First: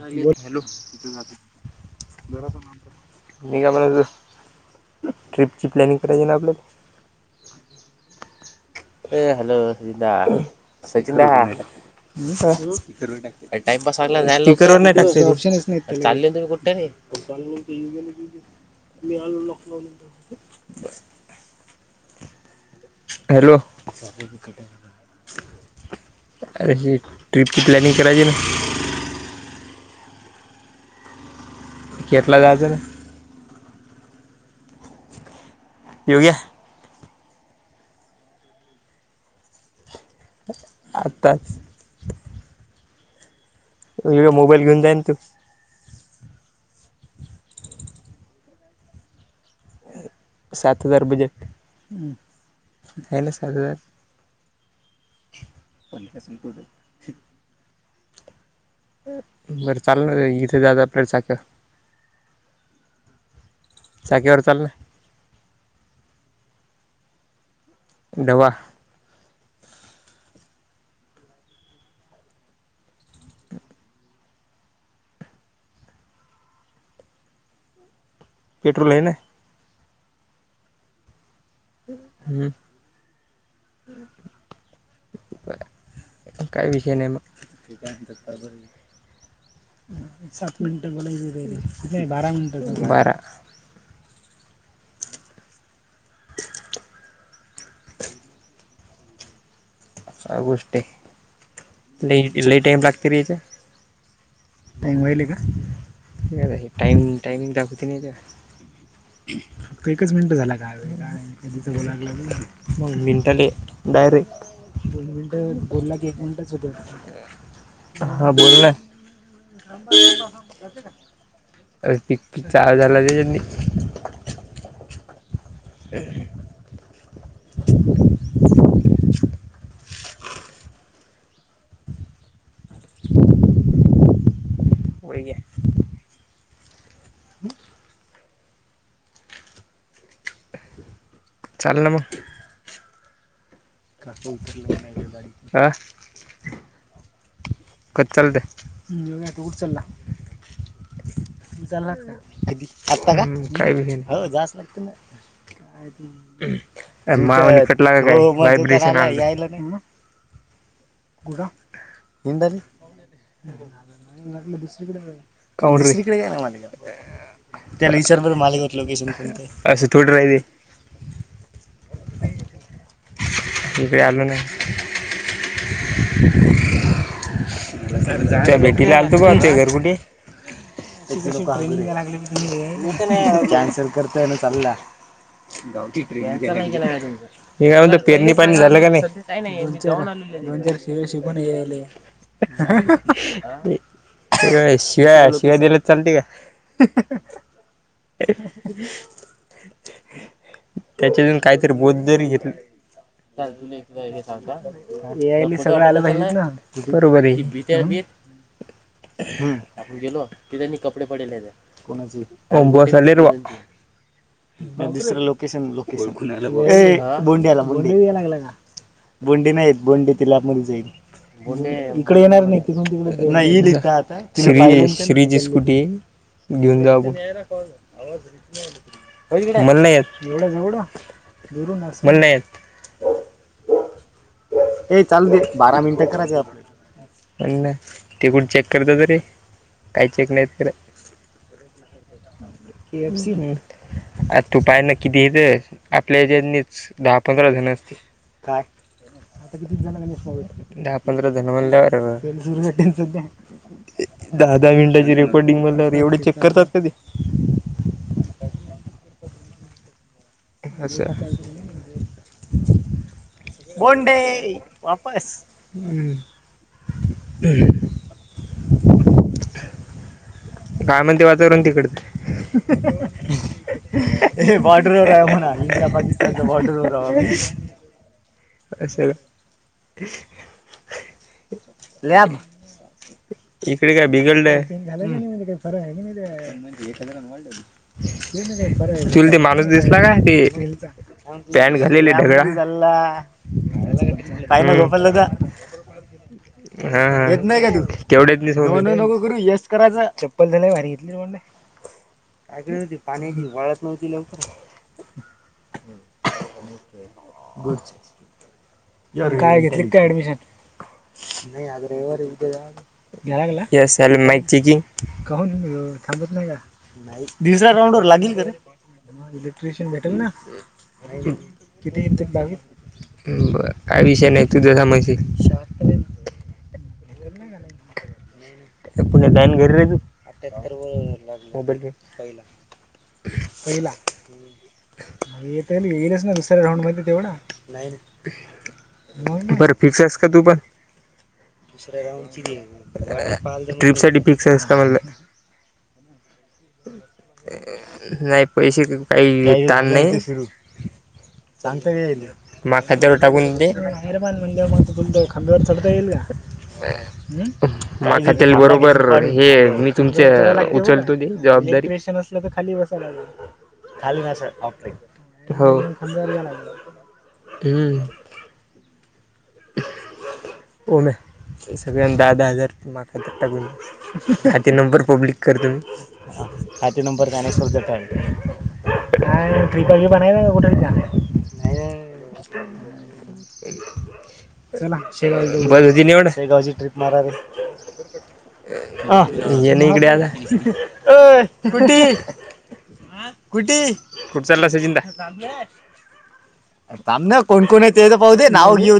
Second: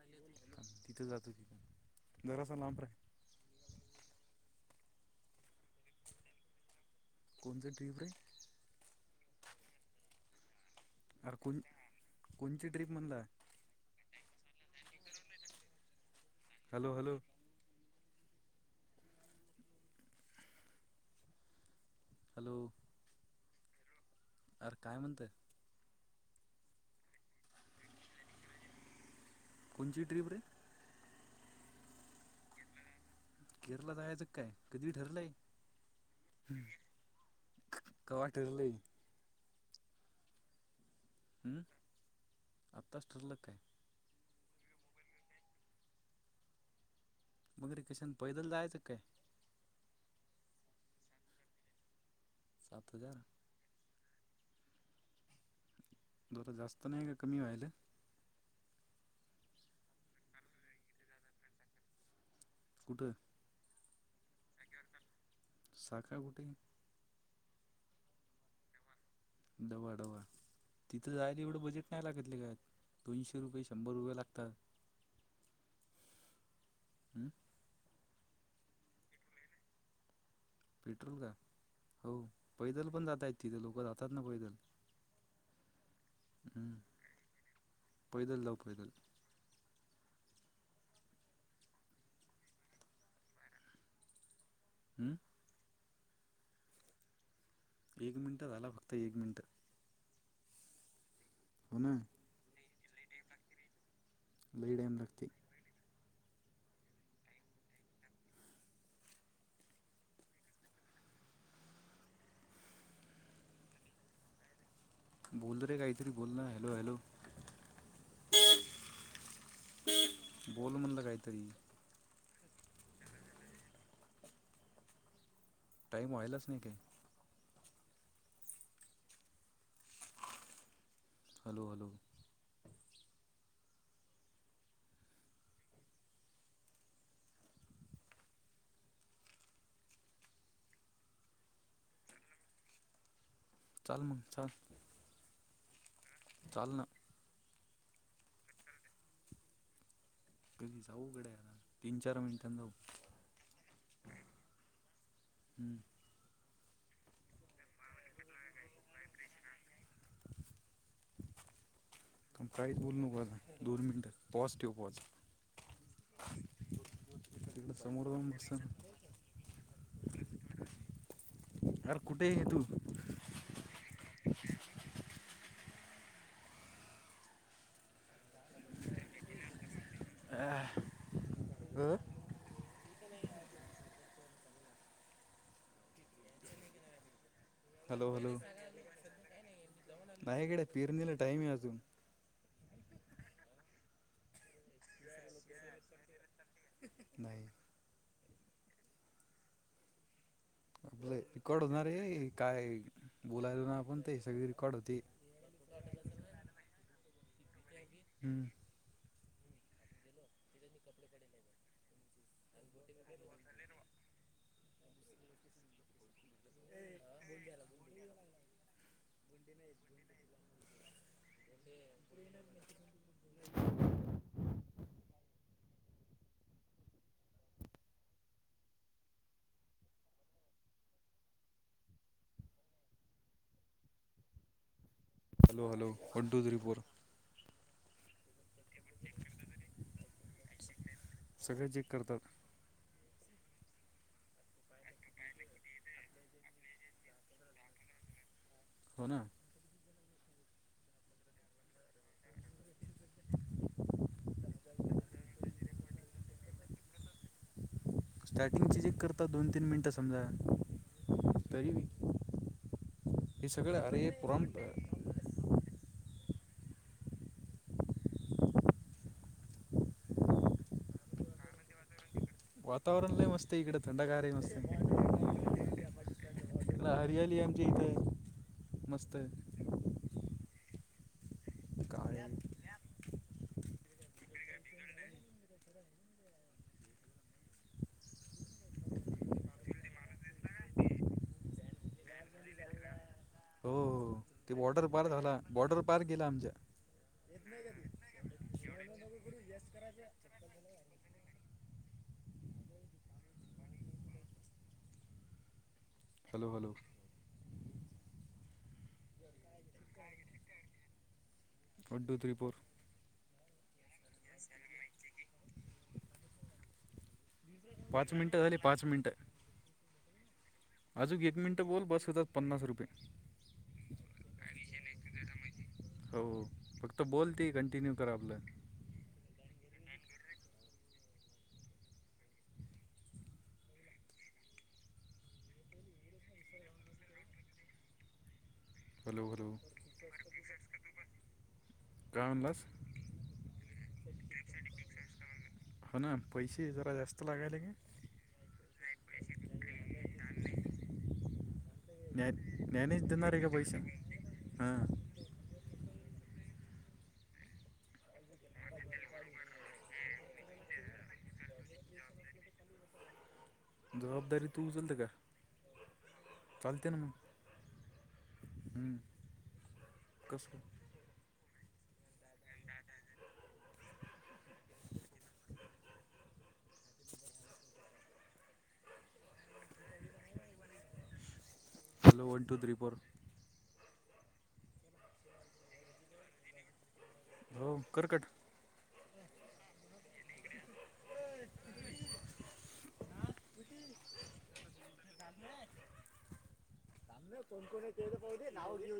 Hello तिथं जातो तिथं जरासा लांब रे निघालो नाही अजून ट्रिपची प्लॅनिंग करायची ना आपल्याला. [inaudible] ऐ हॅलो सचिंदा सचिनदा. अरे कोण कोणची ट्रीप म्हणला काय टाईमपास झाला आहे रे. स्पीकरवर नाही टाकलं. चालल तुम्ही कुठ रे हॅलो हॅलो [unintelligible] मी आलो लॉक लावून. [inaudible] हॅलो अरे काय म्हणताय अरे ट्रिप की प्लॅनिंग करायची ना. कोणती ट्रीप रे. केतला गाजर [unintelligible] योग्या कवा ठरलय. आताच. तस लक आहे. फिड मोबाईल घेऊन जाय ना तू. मगर कशान पैदल जायचं का काय? सात हजार बजेट सात हजार हे ना सात हजार. दोरा जास्त नाही का कमी व्हायले. बरं चाल ना रे. इथे जायच आपल्याला साख कुठे चाकीेवर चालक ना. [unintelligible] डवा डवाडवा तिथं जायला एवढं बजेट नाही लागत लेका. दोनशे रुपये शंभर रुपये लागतात. [inaudible] हम्म पेट्रोल आहे ना. पेट्रोल का? हो हम्म, पैदल पण जातय तिथे लोक जातात ना पैदल. काय हम्म विषय नाही मग. पैदल जाऊ पैदल सात मिनिटं बोलायच आहे पाहीले बारा मिट बारा. हम्म ते एक मिनट आ गोष्ट आहे. लई लई टईम लागत रे ह्यायात. लयी टाईम लागते. टाइम टाइमंग दाखवती नाही का. फक् एकच मिनटं झाला कावे तिथं बोलालं मग मिनटाले डायरेक्ट. दोन मिनिट बोल रे बोलला की काहीतरी एक बोल ना मिनिटच होते हॅलो हॅलो हा बोलना. बोल म्हणलं काहीतरी [unintelligible] चार हजारला दिल तेनी. टाइम वायलाच नाही का. [inaudible] हॅलो हॅलो होय घ्या. [inaudible] चाल ना मग. चाल मग चाल [inaudible] चाल ना कसं चालंय [inaudible] तू कुठं चालला कधी जाऊ. गड्या यार. तू चाला तीन आता चार मिनिटांनी कधी जाऊ आता ना हो जास् लागते ना. हम्म काय? [unintelligible] ह [inaudible] [unintelligible] थांब काहीच बोलू नको आता दोन मिनिटं पॉज ठेव पॉज तिकडं त्याला समोर विचार जाऊन बरं बस ना. माझ्याकडं लोकेशन कोणते असं थोडं राहिले आरं कुठे हे तू. इक आलू नाही [unintelligible] त्या भेटीला आलतो का ते घरगुटी. [unintelligible] अ [unintelligible] कॅन्सल करता. ग. [inaudible] हॅलो पेरणी हॅलो पाणी झालं का नाही [inaudible] नाही गड्या नर शेळ पेरणीला टाइम आहे अजून शिकूनले. च. [inaudible] शिव्या शिवा दिले चालते का. नाही आपलं त्याच्यातून रेकॉर्ड काहीतरी होणार बोध जरी आहे घेतलं. काय ज हो बोलायलो ना आपण ते सगळी रेकॉर्ड होते [unintelligible] सगळं आलं पाहिजे ना बरोबर आहे. [inaudible] हम्म हम आपण गेलो ति त्यांनी कपडे पडेले कोणाची [inaudible] दुसरं लोकेशन लोकेशन बोंडिला. [inaudible] ं [inaudible] लाग का बोंडी नाहीत बोंडी तिला आप जाईल. इकडे येणार नाही त आता. [unintelligible] कुटी घेऊन जावा [inaudible] मला नाही येत एवढं जवढं मला नाही येत [unintelligible] हे चालू दे हॅलो बारा हॅलो मिनटं वन करायच टू थ्री फोर आपल्याला ते कुठं चेक करतात रे काही चेक नाहीत करत. सगळं चेक करतात. ह् आ तू पाय ना कितीे येत्यात आपल्या हेचनी दहा [unintelligible] पंधराजण असतील काय? हो ना आता कितजन झालेत..? दहा पंधरा जण म्हणल्यावर [inaudible] दहा दहा मिनिटाची रेकॉर्डिंग बनल्यावर एवढं चेक करतात कधी? स्टार्टिंगची चेक करतात दोन-तीन मिनिटं. अस हे सगळं अरे बोंडे प्रॉम्प्ट वापस हुं [unintelligible] काय म्हणते वातावरण तिकडं वातावरण लई मस्त हाय इकडं थंडागार हे बॉर्डरवर [unintelligible] मस्त लॅब इकडं हरियाली आमच्या इथं मस्त काळे इकडे काय बिघडलंय का? [unintelligible] चुलते माणूस दे. का पॅन्ट घातलेली ढगला. हो हो ते बॉर्डर पार झाला, बॉर्डर पार गेला आमच्या हा येत हा नाही का तू केवढ्या नको करू यस करायचा चप्पल तर लई भारी घेतली. कायक होती पाण्याची वाळत नव्हती लवकर हॅलो हॅलो. काय घेतली का काय ऍडमिशन नाही आज वन टू रविवार आहे, थ्री उद्या फोर जाणार येस हॅलो माईक चेकिंग थांबत नाही का? नाही दुसऱ्या राऊंड वर पाच लागेली मिनटं का रे झाली पाच मिनटं इलेक्ट्रिशियन भेटेल ना अजून एक मिनिटं बोल किती बस येईल ते होेतात बावीस पन्नास रुपये बर काय विषय नाही तुझं समजशील तर बोलते कंटिन्यू करा आपलं अठ्यात्तर वगबल पहिला पहिला येतय ना येईलच ना दुसऱ्या राऊंड मध्ये तेवढा नाही हॅलो हॅलो नाही. बरं फिक्स आहेस का तू पण काय म्हणलास ट्रिपसाठी फिक्स आहेस का म्हणलं? हो ना पैसे जरा जास्त लागायले का? नाही पैसे काही ताण नाही. ज्ञा महा ज्ञानेश खात्यावर देणार आहे का टाकून दे. पैसे कयेल हां माझ त्या बरोबर हे मी तुमच उचलतो दे. जबाबदारी इक्वेशन असलं तर खाली बसाय लागल. खाली जबाबदारी तू उचलते का हो हुं. हुं कसं काय? सगळ्यांनी दहा दहा हजार माझ्या खात्यात टाकून दया ते नंबर पब्लिक करतो मी खाते नंबर ज्ञानेश्वरचे दयायचे. [unintelligible] Hello one two three four. चला शेगाव ला जाऊन येऊ, बर ते निवड शेगावची ट्रिप मारे रे. हो कर कट हा ये न इकडे आता ये कुटी कुटी कुठं चालला सचिनदा? अरे थांब ना कोण कोण येतंय ते तर पाऊ दे नाव घेऊ.